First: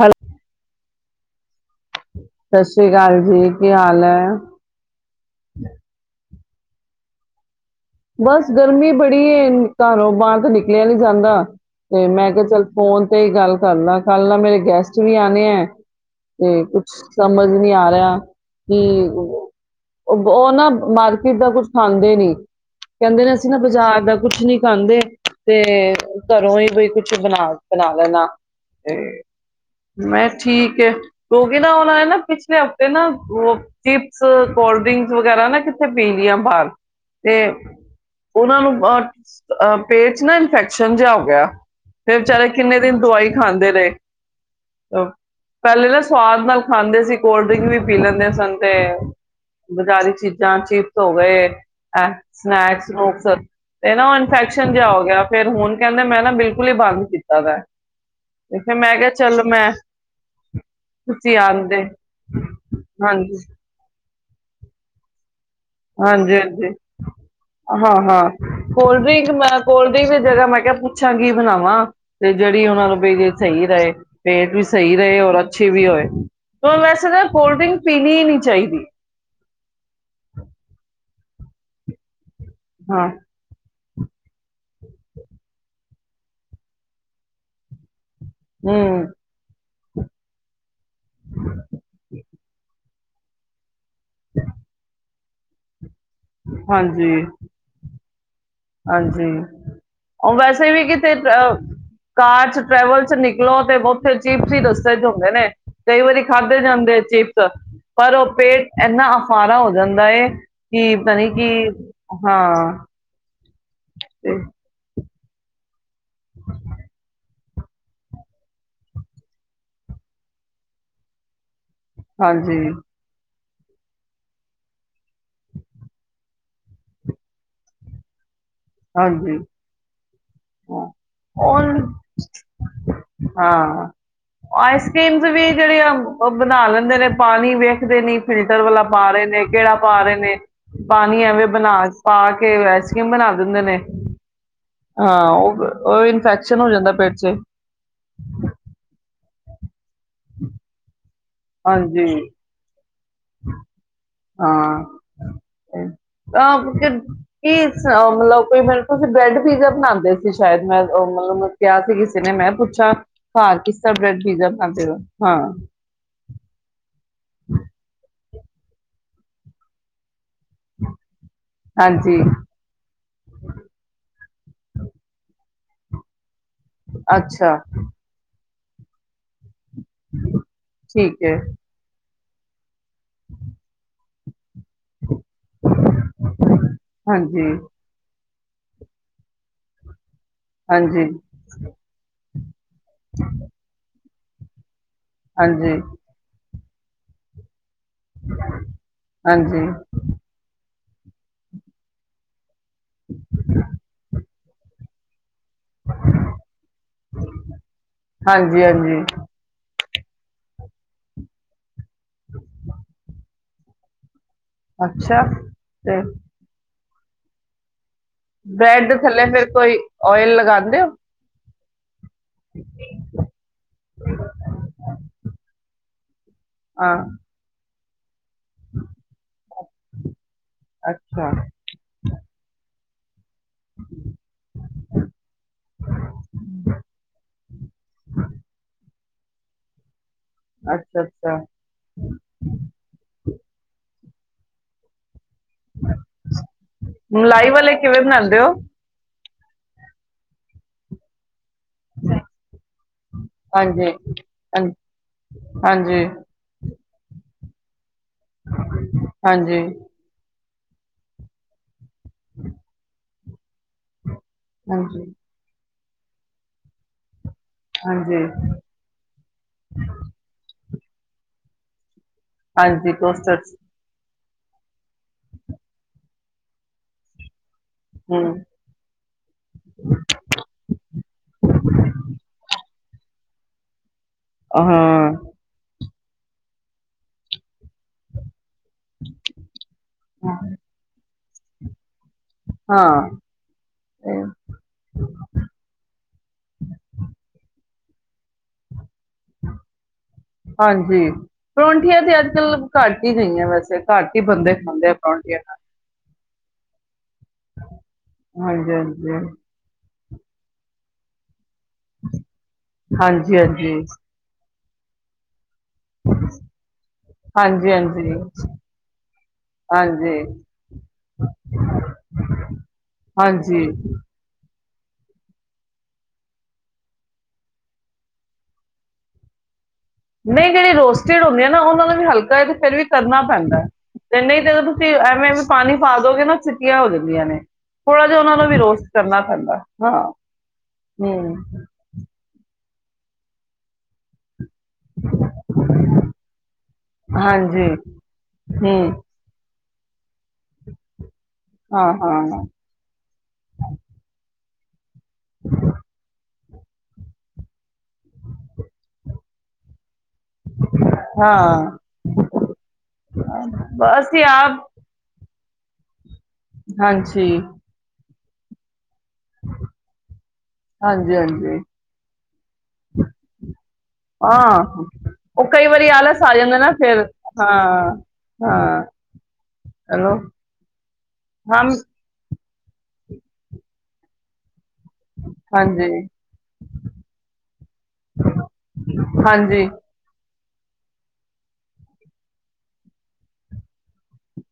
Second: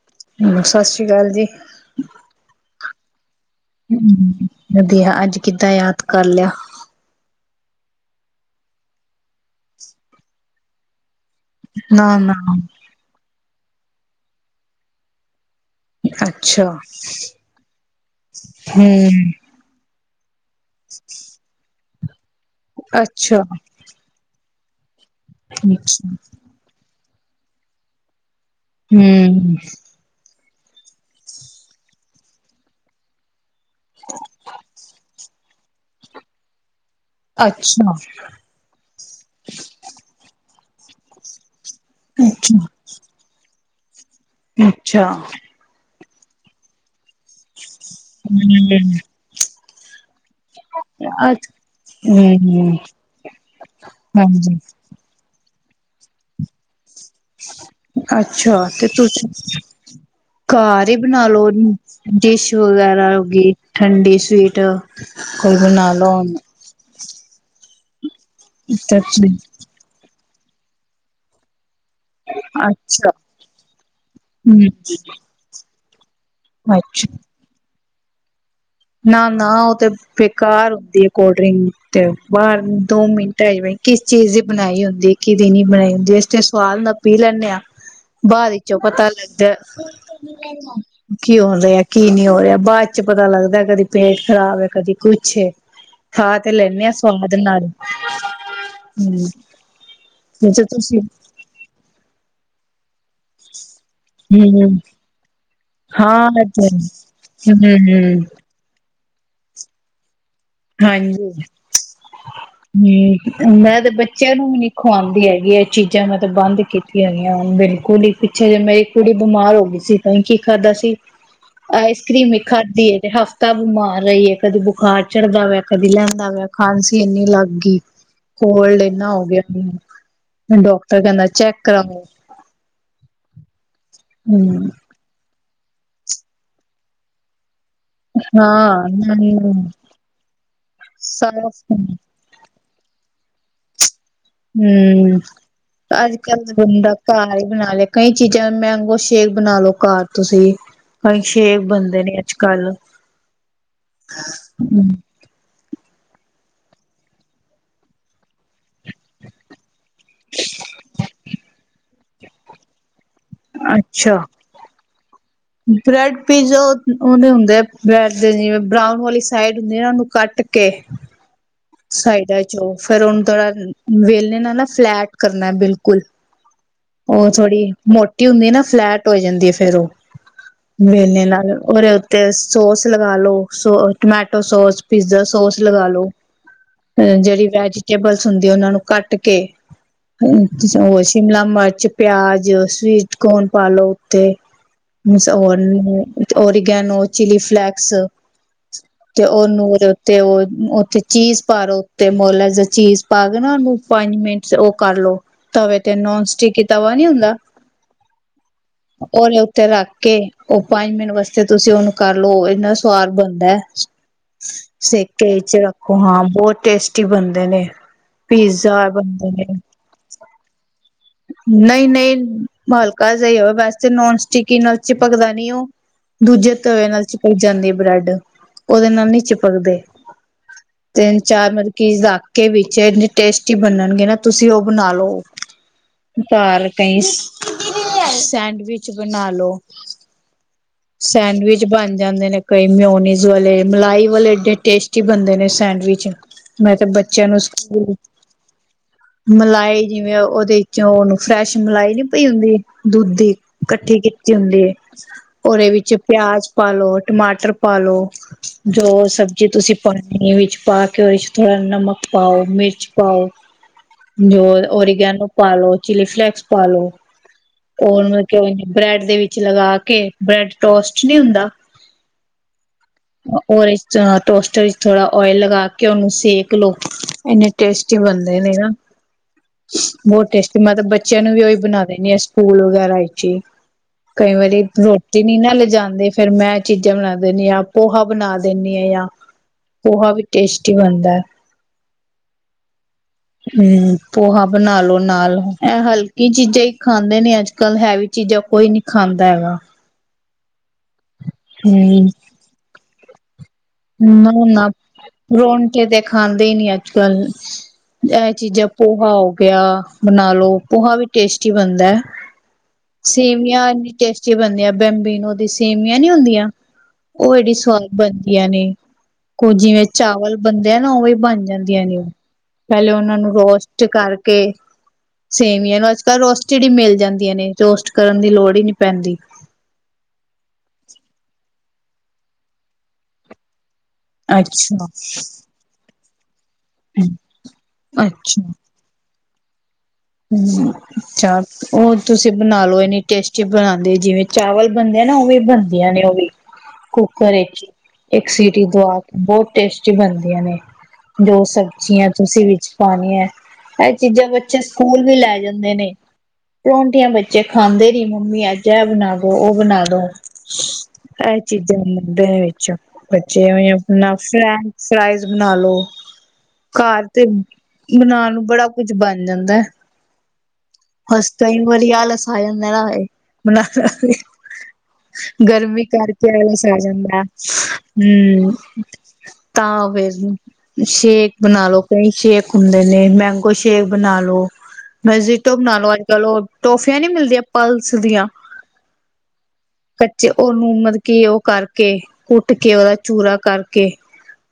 Hello ਹੂੰ, ਸਤਿ ਸ੍ਰੀ ਅਕਾਲ ਜੀ। ਸਤਿ ਸ਼੍ਰੀ ਅਕਾਲ ਜੀ। ਕੀ ਹਾਲ ਹੈ ਹੂੰ ਵਧੀਆ, ਅੱਜ ਕਿੱਦਾਂ ਯਾਦ ਕਰ ਲਿਆ? ਬਸ ਗਰਮੀ ਬੜੀ ਹੈ, ਘਰੋਂ ਬਾਹਰ ਤਾਂ ਨਿਕਲਿਆ ਨੀ ਜਾਂਦਾ। ਨਾ ਤੇ ਮੈਂ ਨਾ ਕਿਹਾ, ਚੱਲ ਫੋਨ ਤੇ ਹੀ ਗੱਲ ਕਰਲਾ, ਕਲ ਨਾ ਮੇਰੇ ਗੈਸਟ ਵੀ ਆਉਣੇ ਹੈ। ਤੇ, ਅੱਛਾ ਕੁਛ ਸਮਝ ਨਹੀਂ ਆ ਰਿਹਾ ਕਿ ਹੂੰ ਉਹਨਾ ਮਾਰਕੀਟ ਦਾ ਕੁਛ ਖਾਂਦੇ ਨੀ। ਕਹਿੰਦੇ ਨੇ ਅੱਛਾ ਅਸੀਂ ਨਾ ਬਾਜ਼ਾਰ ਦਾ ਕੁਛ ਨੀ ਖਾਂਦੇ ਤੇ ਅੱਛਾ, ਘਰੋਂ ਹੀ ਬਈ ਕੁਛ ਬਣਾ-ਬਣਾ ਲੈਣਾ। ਹੂੰ । ਠੀਕ ਹੈ, ਕਿਉਕਿ ਉਨਾਂ ਨੇ ਨਾ ਪਿਛਲੇ ਹਫ਼ਤੇ ਨਾ ਉਹ ਚਿਪਸ, ਕੋਲਡ੍ਰਿੰਕ ਵਗੈਰਾ ਨਾ ਕਿੱਥੇ ਪੀ ਲਿਆ ਬਾਹਰ ਤੇ ਅੱਛਾ ਉਹਨਾਂ ਨੂੰ ਅ ਪੇਟ ਚ ਨਾ ਇਨਫੈਕ ਛਿਅਂਜਾ ਹੋ ਗਿਆ। ਫਿਰ ਵਿਚਾਰੇ, ਅੱਛਾ ਕਿੰਨੇ ਦਿਨ ਦਵਾਈ ਖਾਂਦੇ ਦੇ ਨੇ ਅੱਛਾ। ਸਵਾਦ ਨਾਲ ਖਾਂਦੇ ਸੀ, ਕੋਲ ਡ੍ਰਿੰਕ ਵੀ ਪੀ ਲੈਦੇ ਸਨ ਤੇ ਹੂੰ ਬਜ਼ਾਰੀ ਚੀਜ਼ ਜਾਂ ਚੀਪਸ ਹੋ ਅੱ ਗਏ ਹੂੰ ਸਨੈਕਸ- ਸਨੁਕ ਤੇ ਨਾ ਉਹ ਹਾਂਜੀ ਇਨਫੈਕਸ਼ਨ ਜਿਹਾ ਹੋ ਗਿਆ ਤੇ ਹੁਣ ਕਹਿੰਦੇ, ਮੈਂ ਨਾ ਬਿਲਕੁਲ ਹੀ ਬੰਦ ਕੀਤਾ ਦਾ ਹੈ। ਅੱਛਾ, ਫਿਰ ਤੇ ਮੈਂ ਕਿਹਾ ਤੁਸੀ ਚੱਲ ਮੈਂ ਘਾਰ ਹੀ ਬਣਾ ਤੁਸੀਂ ਲਓ ਆਂਦੇ ਡਿਸ਼ ਵਗੈਰਾ ਹੋ ਹਾਂਜੀ, ਗਈ, ਠੰਡੀ ਸਵੀਟ। ਕੁਝ ਬਣਾਲੋ ਹੁਣ। ਹਾਂਜੀ, ਹਾਂਜੀ। ਹਾਂ-ਹਾਂ। ਕੋਲਡਰਿੰਕ, ਮੈਂ ਕੋਲਡਰਿੰਕ ਜਗ੍ਹਾ ਮੈਂ ਕਿਹਾ ਪੁੱਛਾਂਗੀ ਬਣਾਵਾਂ ਤੇ ਜਿਹੜੀ ਉਹ ਨੂੰ ਅੱਛਾ ਵੀ ਜੇ ਸਹੀ ਰਹੇ ਪੇਟ ਹੂੰ ਵੀ ਸਹੀ ਰਹੇ ਔਰ ਅੱਛੀ ਵੀ ਹੋਏ ਵੈਸੇ ਕੋਲਡ ਡ੍ਰਿੰਕ ਪੀਣੀ ਹੀ ਨਹੀਂੀ ਚਾਹੀਦੀ ਨਾ ਨਾ ਉਹ ਤੇ ਘਰ ਹੁੰਦੀ ਹੈ ਕੋਲਡ ਡਰਿੰਕ ਤੇ ਬਾਹਰ ਦੋ ਹਾਂ ਮਿੰਟ ਆਵੇਈ ਕਿਸ ਚੀਜ਼ ਬਣਾਈ ਹੁੰਦੀ ਕਿ ਦਿ ਨ ਬਣਾਈ ਹਦੀ ਜਿਸ ਤੇ ਸੁਵਾਦ ਨਾਲ ਪੀ ਲੈਂਦੇ ਹਾਂ ਬਾਅਦ ਵਿੱਚੋਂ ਹੂੰ। ਪਤਾ ਲੱਗਦਾ ਕੀ ਹੋ ਰਿਹਾ ਕੀ ਨਹੀਂ ਹੋ ਰਿਹਾ ਬਾਅਦ ਚ ਪਤਾ ਲੱਗਦਾ ਕਦੀ ਪੇਟ ਖਰਾਬ ਹੈ ਕਦੀ ਕੁਛ ਛੇ ਥਾ ਤੇ ਲੈਨੇ ਆ ਹਾਂਜੀ, ਸਵਾਦ ਨਾਲ ਹਾਂਜੀ ਹਮ ਉਹ ਵੈਸੇ ਵੀ ਤੁਸੀਂ ਕਿਤੇ ਅ ਪਾਠ ਟਰੈਵਲ ਚ ਨਿਕਲੋ ਤੇ ਬਥੇ ਅਚੀਪ ਸੀ ਹਮ ਦੱਸੇ ਚ ਹੁੰਦੇ ਨੇ ਕਈ ਵਾਰੀ ਹਾਂ ਖਾਧੇ ਜਾਂ ਹਮ ਅੰਦੇ ਚਿਪਸ ਪਰ ਹਮ ਉਹ ਪੇਟ ਇੰਨਾ ਅਫਾਰਾ ਹੋ ਜਾਂਦਾ ਏ ਕਿ ਪਤਾਣੀੀ ਹਾਂਜੀ ਕਿ ਹਾਂ ਮੈ ਤੇ ਬੱਚਿਆਂ ਨੂੰ ਵੀ ਨੀ ਖੁਵਾਉਂ ਹੈਗੀ ਇਹ ਚੀਜ਼ਾਂ ਚਜ਼ਾਂ ਮੈਂ ਤਾਂਬ ਬੰਦ ਕੀਤੀਆਂ ਨੇ ਬਿਲਕੁਲ ਹੀ ਪਿੱਛੇ ਜੇ ਮੇਰੀ ਕੁੜੀ ਬਿਮਾਰ ਹੋ ਗਈ ਸੀ ਤਾਂ ਕੀ ਕਰਾਦਾ ਸੀ ਆਈਸ ਕਰ੍ਰੀਮ ਵੀ ਹਾਂਜੀ, ਖਾਧ ਹੈ ਤੇ ਹਫ ਤਬ ਮਾਰ ਰਹੀ ਹੈ ਕਦੇ ਬੁਖਾਰ ਚੜਦਾ ਵਆ ਕਦੀ ਲੈਂਦਾ ਵਆ ਖਾਂਸੀ ਇੰਨੀ ਲੱਗ ਗਈ ਕੋਲਡ ਇਨਾ ਹੋਗ ਹਾਂਜੀ ਹਾਂ ਡਾਕਟਰ ਕਹਿੰਦਾ ਚੈੱਕ ਉਹ ਕਰਾਓ ਹਾਂ ਹਮ ਆਈਸ ਕ੍ਰੀਮਸ ਵੀ ਜਿਹੜੇ ਆ ਉਹ ਬਣਾ ਲੈਂਦੇ ਨੇ ਪਾਣੀ ਵੇਖ ਦੇ ਨਹੀਂ ਫਿਲਟਰ ਵਾਲਾ ਹਾਂ ਪਾ ਰਹੇ ਨੇ ਨਹੀਂ ਕਿਹੜਾ ਪਾ ਰਹੇ ਨੇ ਪਾਣੀ ਐਵੇਂ ਸਾਫ਼ ਬਣਾ ਪਾ ਕੇ ਵੈ ਯਮ ਨਾ ਅ ਤਨੇ ਹਮ ਅੱਜ ਕੱਲ ਇਨਫੈਕਸ਼ਨ ਹੋ ਬੰਦਾ ਜਾਂਦਾ ਪੇਟ ਚ ਘਰ ਹੀ ਬਣਾ ਲਿਆ ਕਈ ਚੀਜ਼ਾਂ ਮੈਂਗੋ ਸ਼ੇਕ ਬਣਾ ਲੋ ਘਰ ਤੁਸੀਂ ਭਈ ਛੇ ਬੰਦੇ ਹਾਂਜੀ ਨੇ ਅੱਜ ਕੱਲ ਹ ਹਾਂ ਕੀ ਮਤਲਬ ਕੋਈ ਮ ਤੁਸੀਂ ਬ੍ਰੈਡ ਪੀਜ਼ਾ ਬਣਾਉਂਦੇ ਸੀ ਸ਼ਾਇਦ ਮੈਂ ਮਤਲਬ ਕਿਹਾ ਸੀ ਕਿਸੇ ਨੇ ਮੈਂ ਪੁੱਛਿਆ ਹਾਂ ਕਿਾ ਬ੍ਰੈਡ ਪੀਜ਼ਾ ਖਦੇ ਹੋ ਹਾਂ ਬਰਡ ਫਿਜ਼ੋਤ ਉਹਨੇ ਹੁੰਦੇ ਆ ਬ੍ਰੈਡ ਦੇ ਜਿਵੇਂ ਬਰਾਊਨ ਵਾਲੀ ਸਾਈਡ ਹੁੰਦੇ ਇਹਨਾਂ ਨੂੰ ਕੱਟ ਓ ਕੇ ਹਾਂਜੀ ਸਾਈਡਾਂ ਚੋਂ ਫੇਿਰ ਹੁਨਣ ਥੋੜਾ ਵੇਲ ਅ ਨ ਨਾ ਫਲੈਟ ਕਰਨਾ ਬਿਲਕੁਲ ਉਹ ਅੱਛਾ ਥੋੜ੍ਹੀ ਮੋਟੀ ਹੁੰਦੀ ਨਾ ਫਲੈਟ ਹੋ ਜਾਂਦੀ ਹੈ ਫੇਰ ਉਹ ਠੀਕ ਮੇਨੇ ਹੈ ਨਾਲ ਉਹਦੇ ਤੇ ਸੋਸ ਲਗਾ ਲੋ ਸੋ ਕਲੇ ਤ ਸੋਸ ਪੀਜ਼ਾ ਸੋਸ ਲਗਾ ਲੋ ਅ ਜਿਹੜੀ ਹਾਂਜੀ ਵੈਜੀਟੇਬਲ ਸੁਣਦੇ ਉਹਨਾਂ ਨੂੰ ਕੱਟ ਕੇ ਉਹ ਹਾਂਜੀ ਸ਼ਿਮਲਾ ਮਿਰਚ ਪਿਆਜ ਜੋੋਸ਼ ਸਵੀਟ ਕੋੌਣ ਪਾਲੋ ਤੇ ਹ ਹੋਰ ਹਾਂਜੀ ਹੋਰ ਗੇਨੋ ਚੀ ਫਲੈਕ ਤੇ ਉਹ ਹਾਂਜੀ ਨ ਤੇ ਉਹ ਉੱਥੇ ਚੀਜ਼ ਪਾਲੋ ਉੱਤੇ ਮੁਜ ਚੀਜ਼ ਪਾ ਕੇ ਨਾ ਉਹਨੂੰ ਪੰਜ ਮਿੰਟ ਕਰ ਲੋ। ਤਵੇ ਤੇ ਨੋਨ ਸਟਿਕੀ ਤਵਾ ਨੀ ਹੁੰਦਾ ਹਾਂਜੀ ਹਾਂਜੀ ਓਲੇ ਉੱਥੇ ਰੱਖ ਕੇ ਉਹ ਪੰਜ ਮਿੰਨਟ ਵਾਸਤੇ ਤੁਸੀਂ ਉਹਨੂੰ ਕਰਲਓ ਇੰਨਾ ਸਵਾਦ ਬਣਦਾ। ਅ [unintelligible] ਅੱਛਾ ਸੇਕੇ ਚ ਰੱਖ ਤੇ ਹਾਂ ਬਹੁਤ ਟੇਸਟੀ ਬਣਦੇ ਨੇ। ਪੀਜ਼ਾ ਬਰੈਡ ਦੇ ਥੱਲੇ ਬਣਦੇ ਫਿਰ ਨੇ। ਕੋਈ ੳਇਲ ਲਗਾਦੇ ਹੋ? ਨਹੀਂ-ਨਹੀਂ ਹਲਕਾ ਜਾਹੀ ਹੋ ਵੈਸੇ ਨੋਨ ਸਟਿਕ ਨਾਲ ਚਿਪਕਦਾ ਨੀ ਉਹ। ਦੂਜੇ ਤਵੇ ਹਾਂ ਨਾਲ ਚਿਪਕ ਜਾਂਦੀ ਹੈ, ਬਰੈਡ। ਉਹਦੇ ਨਾਲ ਨੀ ਚਿਪਕਦੇ। ਅੱਛਾ ਤਿੰਨ-ਚਾਰ ਮਰਕੀ ਰਖਕੇ ਵਿੱਚ ਟੇਸਟੀ ਬਨਣਗੇ ਨਾ, ਤੁਸੀਂ ਉਹ ਬਣਾ ਲੋ ਪਰ ਕਈ ਸੈਂਡਵਿਚ ਬਣਾਲਓ। ਅੱਛਾ ਅੱਛਾ ਸੈਂਡਵਿਚ ਬਣ ਜਾਂਦੇ ਨੇ, ਕਈ ਮਿਉਨੀਜ਼ ਵਾਲੇ ਮਲਾਈ ਵੱਲ ਏਡੇ ਟੇਸਟੀ ਬੰਦੇ ਨੇ। ਸੈਂਡਵਿਚ, ਮੈਂ ਤਾਂ ਬੱਚਿਆਂ ਨੂੰ ਮਲਾਈ ਵਾਲੇ ਕਿਵੇਂ ਬਣਾਉਂਦੇ ਹੋ ਮਲਾਈ ਜਿਵੇਂ, ਉਹਦੇ ਚੋਂ ਉਹਨੂੰ ਫਰੈਸ਼ ਮਲਾਈ ਨੀ ਪਈ ਹੁੰਦੀ, ਦੁੱਧ ਦੀ ਹਾਂਜੀ ਇਕੱਠੀ ਕੀਤੀ ਹੁੰਦੀ ਹੈ, ਹਾਂਜੀ ਉਹਦੇ ਵਿੱਚ ਹਾਂਜੀ ਪਿਆਜ ਪਾਾਲੋ, ਟਮਾਟਰ ਪਾਾਲੋ। ਜੋ ਸਬਜ਼ੀ, ਹਾਂਜੀ ਤੁਸੀਂ ਪਾਣੀ ਵਿੱਚ ਪਾ ਕੇ ਉਹਦੇ ਚ', ਥੋੜਾ ਨਮਕ ਪਾਓ, ਮਿਰਚ ਪਾਓ। ਜੋ ਹਾਂਜੀ ਔਰਗੈਨੋ ਪਾਲੋ। ਚਿਲੀ ਫਲੈਕਸ ਪਾ ਲੋ। ਹੋਰ ਹਾਂਜੀ ਮਤਲਬ ਕਿ ਹੋ ਬ੍ਰੈਰਡ ਦੇ ਵਿੱਚ ਲਗਾ ਕੇ ਬ੍ਰੈਰਡ ਟੋਸਟ ਨਹੀਂ ਹੁੰਦਾ। ਹਾਂਜੀ, ਦਸ ਉਹਦੇ ਚ ਟੋਸਟਰ ਥੋੜਾ ਓਇਲ ਕੇ ਉਹਨੂੰ ਸੇਕ ਲਓ ਇਨੇ ਟੇਸਟੀ ਹਮ ਬਣਦੇ ਨੇ ਨਾ ਬਹੁਤ ਟੇਸਟੀ ਮਤਲਬ ਬੱਚਿਆਂ ਨੂੰ ਵੀ ਉਹੀ ਬਣਾ ਦੇਿੰਣੀ ਆ ਸਕੂਲ ਵਗੈਰਾ ਵਿੱਚ ਹੀ ਕਈ ਵਾਰੀ ਹਾਂ ਰੋਟੀ ਨੀ ਨਾ ਲਿਜਾਂਦੇ। ਫੇਰ ਮੈਂ ਚੀਜ਼ਾਂ ਬਣਾਂ ਦਿੰਦੀ ਹਾਂ ਪੋਹਾ ਬਣਾ ਦਿੰਦੀ ਹਾਂ ਜਾਂ ਪੋਹਾ ਵਿੱਚ ਟੇਸਟੀ ਬਣਦਾ ਹਾਂ ਹਮ ਇਹ ਪੋਹਾ ਬਣਾ ਲੋ ਨਾਲ ਇਹ ਹਲਕੀ ਚੀਜ਼ਾਂ ਹੀ ਖਾਂਦੇ ਨੇ ਅੱਜ- ਗੱਲ ਹੈ ਵੀ ਚੀਜ਼ਾਂ ਕੋਈ ਨੀ ਖਾਂਦਾ ਹੈਗਾ। ਹਾਂਜੀ ਪਰੌਂਠੀਆਂ ਹੂੰ ਤੇ ਅੱਜ ਕੱਲ੍ਹ ਘੱਟ ਹੀ ਗਈਆਂ ਬਸ ਨਾ ਨਾ ਪਰੋਂਠੀ ਤੇ ਖਾਣ ਦੇਣੀਆਂ ਅੱਜ ਕੱਲ ਇਹ ਚੀਜ਼ਾਂ ਹਾਂਜੀ ਪੋਹਾ ਹੋ ਗਿਆ। ਬਣਾ ਲੋ ਪੋਹਾ ਵੀ ਟੇਸ ਬਣਦਾ ਹਾਂਜੀ ਹਾਂਜੀ ਸੇਵੀਆਂ ਹਾਂਜੀ ਇੰਨੀ ਟੇਸਟੀ ਬਣਦੀਆਂ। ਬੈਂਬੀਨੋ ਦੀ ਸੇਵੀਆਂ ਨੀ ਹੁੰਦੀਆਂ ਉਹ ਐਡੀ ਹਾਂਜੀ ਸਵਾਦ ਹਾਂਜੀ ਬਣਦੀ ਨੇ ਕੁ ਜਿਵੇਂ ਹਾਂਜੀ ਚਾਵਲ ਬਣਦੇ ਆ ਨਾ ਉਵੇ ਬਣ ਜਾਂਦੀਆਂ ਨੇ ਉਹ ਪਹਿਲੇ ਉਹਨਾਂ ਨੂੰ ਹਾਂਜੀ ਰੋਸਟ ਕਰਕੇ ਸੇਵੀਆਂ ਇਹ ਨੂੰ ਅੱਜ ਕੱਲ੍ਹ ਰੋਸਟਡ ਹੀ ਮਿਲ ਜਾਂਦੀਆਂ ਨੇ ਰੋਸਟ ਕਰਨ ਦੀ ਲੋੜ ਹੀ ਨਹੀਂ ਪੈਂਦੀ। ਨਹੀਂ ਜਿਹੜੀ ਰੋਸਟਿਡ ਹੁੰਦੀ ਆ ਨਾ ਉਹਨਾਂ ਨੂੰ ਵੀ ਹਲਕਾ ਤੇ ਫੇਿਰ ਵੀ ਕਰਨਾ ਪੈਂਦਾ ਤੇ ਨਹੀਂ ਤੇੋਂ ਅੱਛਾ ਤੁਸੀਂ ਐਵੇਂ ਐਵੇਂ ਪਾਣੀ ਪਾ ਨਾ [unintelligible] ਹੋ ਜਾਂਦੀਆਂ ਨੇ ਥੋੜ੍ਹਾ ਜਿਹਾ ਉਹਨਾਂ ਅੱਛਾ ਨੂੰ ਵੀ ਰੋਸਤ ਕਰਨਾ ਠੰਡਦਾ [unintelligible] ਹਮ ਅੱਛਾ ਉਹ ਤੁਸੀਂ ਬਣਾ ਲਓ। ਟੇਸਟੀ ਬਣਾਉਂਦੇ ਜਿਵੇਂ ਚਾਵਲ ਬਣਦੇ ਆ ਨਾ ਉਹ ਵੀ ਬਣਦੀਆਂ ਨੇ ਉਹ ਵੀ ਕੁੱਕਰ ਵਿਚ ਹਾਂਜੀ ਇੱਕ ਸੀਟੀ ਹਮ ਦਆ ਕੇ ਬਹੁਤ ਟੇਸਟੀ ਬਨ ਨੇ ਜੋ ਹਾਂ ਸਬਜ਼ੀਆਂ ਹਾਂ ਤੁਸੀਂ ਵਿੱਚ ਪਾਉਣੀਆਂ ਇਹ ਚੀਜ਼ਾਂ ਚਛ ਸਕੁਲ ਵੀ ਲੈ ਜਾਂਦੇ ਨੇ। ਪਰੋਠੀਆਂ ਵਿੱਚ, ਖਾਂਦੇ ਨੀ ਮੰਮੀ ਅੱਜ ਇਹ ਬਣਾ ਦੋ ਉਹ ਬਣਾ ਦੋ ਇਹ ਹਾਂ ਚੀਜ਼ਾਂ ਮੰਦੇ ਵਿੱਚ ਬੱਚੇ ਆਪਣਾ ਅਸੀਂ ਆਪ ਫੈਂਕ ਫਰਾ ਤੇ ਬਣਾਲੋ, ਘਰ ਤੇ ਹਾਂਜੀ ਬਣਾਣ, ਬੜਾ, ਕੁਝ ਬਣ ਜਾਂਦਾ, ਹਾਂਜੀ ਬਸ ਹਾਂਜੀ ਕਈ ਵਾਰੀ ਅ [unintelligible] ਐ, ਬਣਾ ਹਾਂ ਉਹ ਕਈ ਗਰਮੀ ਵਾਰੀ ਕਰਕੇ ਜਾਂਦਾ ਆਲਸ ਨਾ ਆ ਫਿਰ ਜਾਂਦਾ ਹਾਂ ਹੂੰ, ਹਾਂ ਤਾਂ ਫੇਰ ਚਲੋ ਸ਼ੇਕ ਬਣਾ ਹਮ ਲੋ ਕਈ ਸ਼ੇਕ, ਹੁੰਦੇ ਨੇ ਮੈਂਗੋ ਸ਼ੇਕ ਬਣਾਲੋ, ਮਸਜਿਦ ਤੋਂ ਬਣਾ ਹਾਂਜੀ, ਲਓ, ਅੱਜ ਕੱਲ ਉਹ ਟੋਫੀਆਂ ਨੀ ਮਿਲਦੀਆਂ ਪਲਸ ਦੀਆਂ ਹਾਂਜੀ, ਕੱਚੇ, ਉਹਨੂੰ ਮਤਲਬ ਕੀ ਉਹ ਕਰਕੇ ਕੁੱਟ ਕੇ ਉਹਦਾ ਚੂਰਾ ਕਰਕੇ,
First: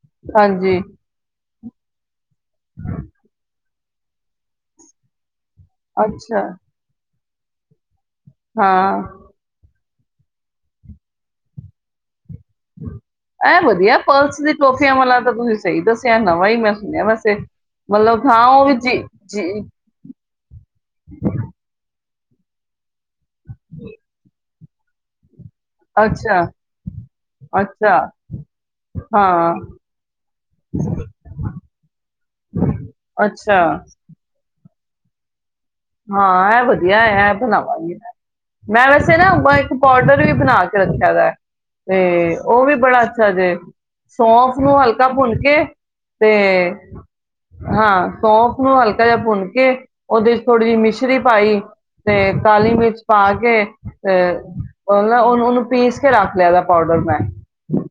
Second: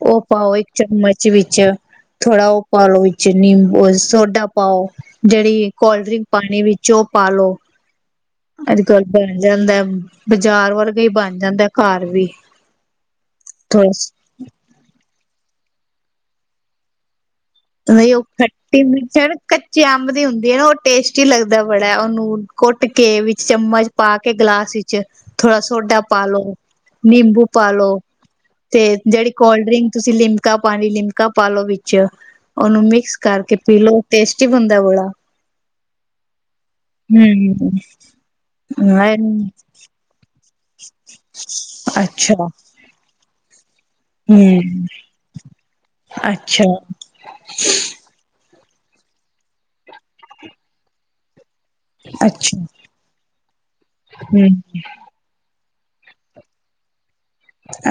ਉਹ ਪਾਓ ਇੱਕ ਹਾਂਜੀ ਚਮਚ ਵਿੱਚ, ਥੋੜਾ ਉਹ ਪਾਲੋ ਵਿੱਚ ਨਿੰਬੂ ਅ ਸੋਡਾ ਪਾਓ। ਜਿਹੜੀ ਕੋਲਡ ਡਰਿੰਕ ਅੱਛਾ ਪਾਣੀ ਵਿੱਚੋਂ, ਪਾਲੋ, ਅੱਜ ਕਲ ਹਾਂ, ਬਣ ਜਾਂਦਾ। ਬਾਜ਼ਾਰ ਵਰਗੇ ਹੀ ਬਣ ਜਾਂਦਾ ਘਰ ਵੀ, ਐ ਥੋੜਾ ਵਧੀਆ ਪਲਸ ਦੀ ਟੋਫੀਆ ਵਾਲਾ ਤਾਂ ਤੁਸੀਂ ਸਹੀ ਦੱਸ ਧਿਆਨ ਨਾ ਬਈ ਮੈਂ ਸੁਣਿਆ ਵੈਸੇ, ਉਹ ਮਤਲਬ ਹਾਂ ਵੀ ਖੱਟੀ ਜੀ ਮਿਰਚ ਜੀ ਕੱਚੇ ਅੰਬ ਦੀ ਹੁੰਦੀ ਵੇ ਔ, ਟੇਸਟੀ ਲੱਗਦਾ ਬੜਾ ਉਹਨੂੰ, ਕੁੱਟ ਕੇ ਵਿ ਚਮਚ ਪਾ ਕੇ ਗਲਾ ਸੀ ਚ, ਥੋੜਾ ਸੋਡਾ ਪਾਲੋ ਅੱਛਾ, ਨਿੰਬੂ ਪਾ ਲੋ ਅੱਛਾ ਤੇ ਜਿਹੜੀ ਹਾਂ, ਕੋਲਡ ਡਰਿੰਕ ਤੁਸੀਂ ਲਿਮਕਾ ਪਾਣੀ ਲਿਮਕਾ ਪਾਲੋ ਵਿੱਚ, ਉਹਨੂੰ ਮਿਕਸ ਕਰਕੇ ਅੱਛਾ ਪੀ ਲਉ ਟੇਸਟੀ ਬਣ ਐ ਬਾਲਾ, ਹਾਂ ਇਹ ਵਧੀਆ ਬਣਾਵਾਂਗੀ ਮੈੰ, ਮੈਂ ਵੈਸੇ ਨਾ ਇੱਕ ਪਾਊਡਰ ਵੀ ਬਣਾ ਕੇ, ਰੱਖਿਆ ਦਾ ਤੇ ਅੱਛਾ ਉਹ ਵੀ ਬੜਾ ਅੱਛਾ, ਹੰਮ। ਸੌਂਫ ਨੂੰ ਹਮ ਹਲਕਾ ਭੁੰਨ ਕੇ, ਤੇ ਅੱਛਾ ਹਾਂ ਸੌਂਫ ਨੂੰ ਹਲਕਾ ਜਿਹਾ ਭੁੰਨ ਕੇ ਥੋੜੀ ਜੀ ਮਿਸ਼ਰੀ ਸ਼੍ਰੀ ਪਾਈ ਤੇ ਅੱਛਾ ਕਾਲੀ ਮਿਰਚ ਪਾ ਕੇ, ਤੇ ਹਮ ਉਹ ਨਾ ਉਹਨ-ਉਹਨੂੰ ਪੀਸ ਕੇ ਰੱਖ ਲਿਆ ਇਦਾ ਪਾਊਡਰ ਮੈਂ।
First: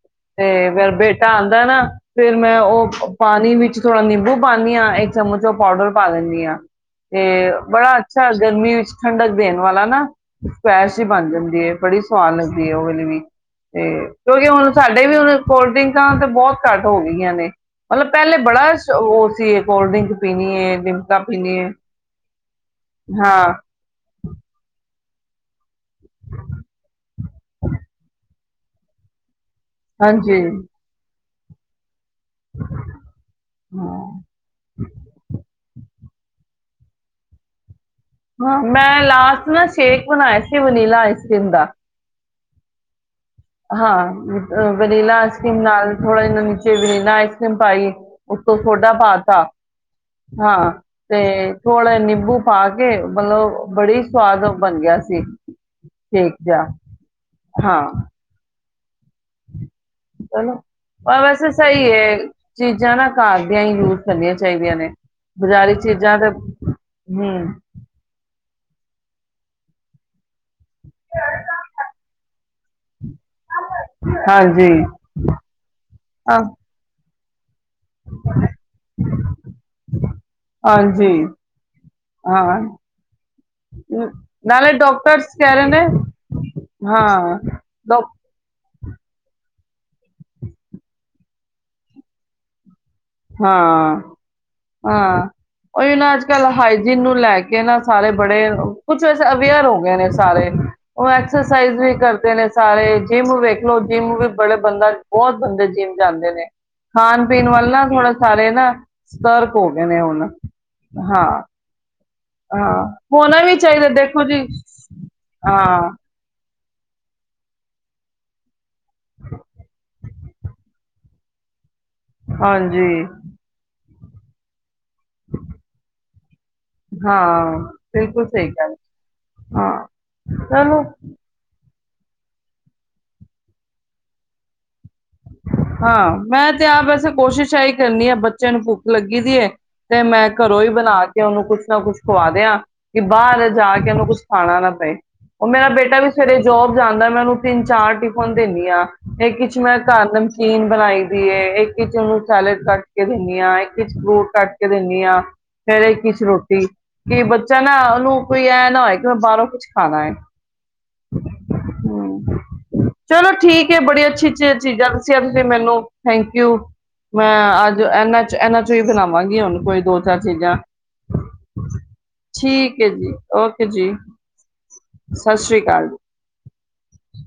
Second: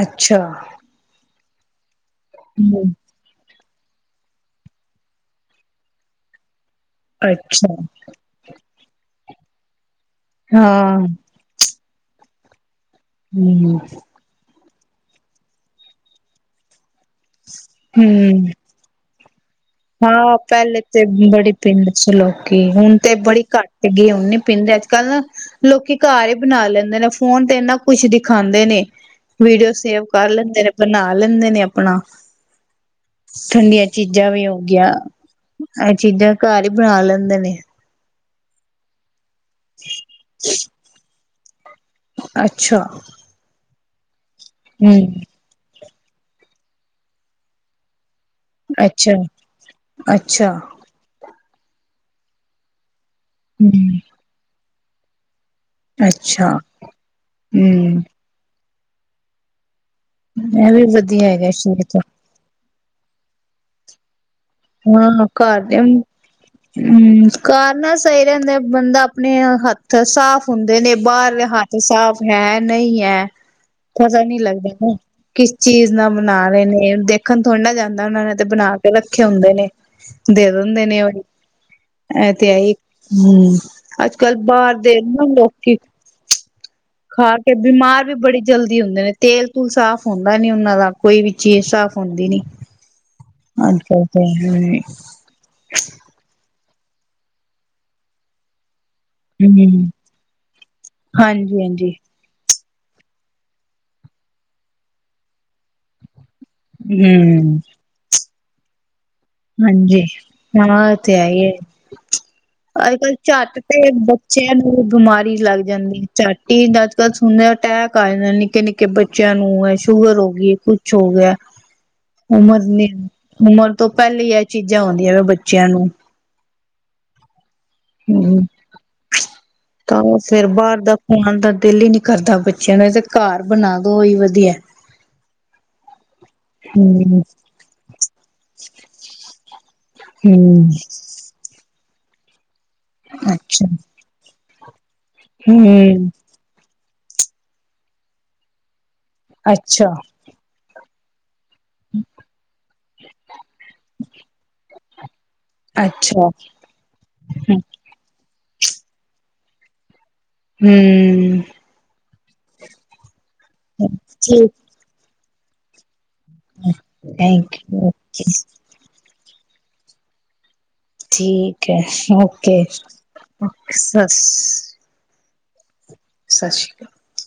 ਅੱਛਾ ਤੇ ਫੇਰ ਬੇ ਆਉਂਦਾ ਨਾ ਫਿਰ ਮੈਂ ਹਮ ਉਹ ਪਾਣੀ ਵਿੱਚ ਥੋੜਾ ਨਿੰਬੂ ਪਾਂਦੀ ਹਾਂ, ਇੱਕ ਚਮਚ ਉਹ ਪਾਊਡਰ ਪਾ ਲੈਂਦੀ ਹਾਂ। ਤੇ ਅੱਛਾ ਬੜਾ ਅੱਛਾ ਗਰਮੀ ਵਿੱਚ ਠੰਡਕ ਦੇਣ ਵਾਲਾ ਨਾ ਸਕਵੈਸ਼ ਹਾਂ ਹੀ ਬਣ ਜਾਂਦੀ ਏ। ਬੜੀ ਸੁਵਾਦ ਲੱਗਦੀ ਹੈ ਉਹ [unintelligible] ਵੀ ਹਮ ਤੇ ਕਿਉਂਕਿ ਹੁਣ ਸਾਡੇ ਵੀ ਹੁਣ ਕੋਲਡਰਿੰਕਾਂ ਤੇ ਬਹੁਤ ਘੱਟ ਹੋ ਗਈਆਂ ਨੇ, ਮਤਲਬ ਪਹਿਲੇ ਹਮ ਬੜਾ ਉ ਤੇ ਹਾਂ ਪਹਿਲੇ ਤੇ ਬੜੀ ਪਿੰਦੇ ਸੀ। ਲੋਕੀ ਹੁਣ ਤੇ ਬੜੀ ਹਾਂ ਘੱਟ ਗਈ ਹੁਣ ਨੀ ਪੀਂਦੇ ਅੱਜ ਕੱਲ ਲੋਕੀ ਘਰ ਹੀ ਬਣਾ ਲੈਂਦੇ ਨੇ, ਫੋਨ ਤੇ ਇਨਾ ਕੁਛ ਦਿਖਾਉਂਦੇ ਨੇ। ਵੀਡੀਓ ਸੇਵ ਕਰ ਹਾਂਜੀ ਲੈਂਦੇ ਨੇ, ਬਣਾ [unintelligible] ਲੈਂਦੇ ਨੇ ਆਪਣਾ ਠੰਡੀਆਂ ਹਾਂ ਚੀਜ਼ਾਂ ਵੀ ਉਹ ਗਿਆ, ਇਹ ਚੀਜ਼ਾਂ ਘਰ ਹੀ ਬਣਾ ਲੈਂਦੇ ਨੇ। ਹਾਂ, ਮੈਂ ਲਾਸਟ ਨਾ ਸ਼ੇਖ ਬਣਾਇਆ ਸੀ ਵਨੀਲਾ ਆਇਸ ਕਿਂਦਾ। ਅੱਛਾ। ਹਾਂ। ਅ ਹੂੰ ਵਨੀਲਾ ਆਈਸਕ੍ਰੀਮ ਨਾਲ ਥੋੜਾ ਜ ਨੀਚੇ ਵਨੀਲਾ ਆਈਸ-ਕਰ੍ਰੀਮ ਪਾਈ ਉਤੋਂ ਸੋਡ ਅੱਛਾ ਪਾ ਤਾ, ਅੱਛਾ ਹਾਂ ਤੇ ਥੋੜੇ, ਨਿੰਬੂ ਪਾ ਕੇ ਮਤਲਬ ਹੂੰ ਬੜੀ ਸਵਾਦ ਬਣ ਗਿਆ ਸੀ। ਕੇਕ ਅੱਛਾ ਜਿਹਾ ਹੂੰ ਹਾਂ । [inaudible] ਚਲੋ ਇਹ ਵੀ ਪਰ ਵਧੀਆ, ਹੈਗਾ ਵੈਸੇ ਸ਼ੁਰੂ ਸਹੀ ਤੋਂ। ਹੈ ਚੀਜ਼ਾਂ ਨਾ ਘਾਰ ਦੀਆਂ ਹੀ ਯੂਜ ਕਰਨਿਆਂ [unintelligible] ਹਮ ਘਾਰ ਨ ਸਹੀ ਰਹਂਦੇ ਬੰਦਾ ਆਪਣੇ ਹੱਥ ਸਾਫ਼ ਹੁੰਦੇ ਨੇ ਬਾਹਰਲੇ ਹੱਥ ਸਾਫ ਹੈ, ਨਹੀਂ ਹੈ, ਪਤਾ ਨਹੀਂ ਲੱਗਦਾ ਹਾਂਜੀ ਨਾਂ ਕਿਸ ਚੀਜ਼ ਨਾਲ ਹਾਂ ਬਣਾ ਰਹੇ ਨੇ ਦਾ ਦੇਖ [unintelligible] ਤੁਹਾਡਾ ਕੀ ਜਾਂਦਾ ਉਹਨਾਂ ਨੇ ਤੇ ਬਣਾ ਤੇ ਬਸ ਖੇ ਹੁੰਦੇ ਨੇ ਦੇ ਦਿੰਦੇ ਨੇ ਉਹੀ ਹਾਂਜੀ ਇਹ ਤੇ ਹਾਂ ਐਹੀ ਹੂੰ ਅੱਜ- ਕੱਲ ਨਾਲੇ ਬਾਹਰ ਦੇ ਨਾ ਡਾਕਟਰਸ ਕਹਿ ਰਹੇ ਲੋਕੀ ਨੇ ਹਾਂ ਖਾਕੇ ਬਿਮਾਰ ਡਾਕ ਵੀ ਬੜੀ ਜਲਦੀ ਹੁੰਦੇ ਨੇ ਤੇਲ ਕੁਛ ਸਾਫ਼ ਹੁੰਦਾ ਨੀ ਉਹਨਾਂ ਦਾ ਕੋਈ ਵੀ ਚੀਜ਼ ਸਾਫ਼ ਹੁੰਦੀ ਨੀ। ਅੱਜ ਕੱਲ ਤੇ ਹਮ ਹਾਂ-ਹਾਂ ਓਹੀ ਨਾ ਅੱਜ ਕੱਲ੍ਹ ਹ ਇਹਨੂੰ ਲੈ ਕੇ ਨਾ, ਸਾਰੇ ਬੜੇ ਕੁਛ ਵੈਸੇ, ਅਵੇਅਰ ਹੋ ਗਏ ਨੇ ਸਾਰੇ, ਉਹ ਹਾਂਜੀ ਐਕਸਰਸਾਈਜ਼ ਹਾਂਜੀ ਵੀ ਕਰਦੇ ਨੇ। ਸਾਰੇ ਜਿੰਮ ਵੇਖ ਲੋ ਜਿੰਮ ਵੀ ਬੜੇ, ਬੰਦਾ ਬਹੁਤ ਬੰਦੇ ਜਿੰਮ ਜਾਂਦੇ ਨੇ। ਖਾਣ-ਪੀਣ ਹਮ ਵੱਲ ਨ ਸਾਰੇ ਨਾ ਸਤਰਕ ਹੋ ਗਏ ਨੇ ਹਾਂਜੀ, ਹੁਣ ਹਾਂ ੳਹ ਤੇ ਹਾਂ ਹੈਹੀ ਹੈ। ਹਾਂਜੀ ਹਾਂ ਅੱਜ-ਕੱਲ ਹੋਣਾ ਵੀ ਝੱਟ ਚਾਹੀਦਾ ਤੇ ਦੇਖੋ ਜੀ ਬੱਚਿਆਂ ਨੂੰ ਬਿਮਾਰੀ ਲੱਗ ਹਾਂ ਜਾਂਦੀ ਹੈ, ਝੱਟ ਕੀ ਅੱਜ-ਕੱਲ੍ਹ ਸੁਣਨ ਰਿਹਾ, ਅਟੈਕ ਆ ਜਾਂਦਾ ਨੇ ਨਿੱਕੇ ਨਿੱਕੇ ਕਿ, ਬੱਚਿਆਂ ਨੂੰ ਹੈ ਸ਼ੂਗਰ ਹੋ ਗਈ ਹੈ ਕੁਛ ਹੋ ਗਿਆ ਉਮਰ ਹਾਂਜੀ ਨੇ ਉਮਰ ਤੋਂ ਪੱਹਲੀ ਇਹ ਚੀਜ਼ ਜਾਂ, ਉਂਦੀਆਂ ਵੇ ਬੱਚਿਆਂ ਨੂੰ। ਹਾਂ, ਬਿਲਕੁਲ ਹਮ ਸਹੀ ਗੱਲ ਹਾਂ, ਤਾਂ ਉਹ ਫੇਰ ਬਾਹਰ ਚਲੋ। ਦਾ ਖਾਣ ਦਾ ਦਿਲ ਹੀ ਨੀ ਕਰਦਾ ਬੱਚਿਆਂ ਦਾ, ਘਰ ਬਣਾਦੋ ਓਹੀ ਵਧੀਆ ਹੈ। ਹਾਂ, ਮੈਂ ਤੇ ਆਪ ਵੈਸੇ ਕੋਸ਼ਿਸ਼ਾਂ ਇਹੀ ਕਰਨੀ ਹਾਂ ਬ ਚਣ ਭੁਕ ਲੱਗੀ ਦੀ ਹੈ। ਤੇ ਮੈਂ ਘਰੋਂ ਹੀ ਹੂੰ। ਬਣਾ ਕੇ ਉਹਨੂੰ ਕੁਛ ਨਾ ਕੁਛ ਖੁਆ ਦਿਆਂ। ਕਿ ਬਾਹਰ ਅੱਛਾ, ਜਾ ਕੇ ਉਹਨੂੰ ਕੁਛ ਪਾਣਾ ਨਾ ਪਏ। ਉਹ ਮੇਰਾ ਬੇਟਾ ਵੀ ਹੂੰ, ਸਵੇਰੇ ਜੋਬ ਜਾਂਦਾ, ਮੈਂ ਉਹਨੂੰ ਤਿੰਨ -ਚਾਰ ਟਿਫਨ ਦੇਨੀ ਹਾਂ। ਜੇ ਕਿਛੁ ਮੈਂ ਅੱਛਾ, ਘਰ ਨਮਕੀਨ। ਬਣਾਈ ਦੀ ਏ। ਇੱਕ ਕਿਚਨ ਨੂੰ ਸੈਲਡ ਕੱਟ ਕੇ ਧਨੀਆਂ ਆਏ। ਕਿਛੁ ਬੋ ਤਟ। ਕੇ ਦੇਨੀ ਆਾਂ। ਫੇਰੇ ਕਿਛ ਅੱਛਾ, ਰੋਟੀ, ਕਿ ਬੱਚਾ ਹੂੰ। ਨਾ ਉਹਨੂੰ ਕੋਈ ਐਂ ਨਾ ਹੋਏ, ਕਿ ਮੈਂ ਬਾਹਰੋਂ ਕੁੱਛ ਖਾਣਾ ਏ। ਹਮ। ਚਲੋ ਠੀਕ ਹੈ ਬੜੀ ਅੱਛੀ, ਠੀਕ ਅੱਛੀ ਅਸੀ ਅਪਨੇ ਮੈਨੂੰ ਥੈਂਕ ਯੂ, ਮੈਂ ਥੈਂਕ ਅੱਜ ਯੂ ਐਨਾ ਚ ਐਨਾ ਚੋਂ ਹੀ ਬਣਾਵਾਂਗੀ। ਕੀ ਹੁਣ ਕੋਈ ਦੋ ਚਾਰ ਚੀਜ਼ਾਂ। ਠੀਕ ਹੈ, ਓਕੇ ਠੀਕ ਹੈ ਜੀ ਓਕੇ ਜੀ ਸ, ਸ। ਸਤਿ ਸ਼੍ਰੀ ਅਕਾਲ ਜੀ। ਸਤਿ ਸ਼੍ਰੀ ਅਕਾਲ।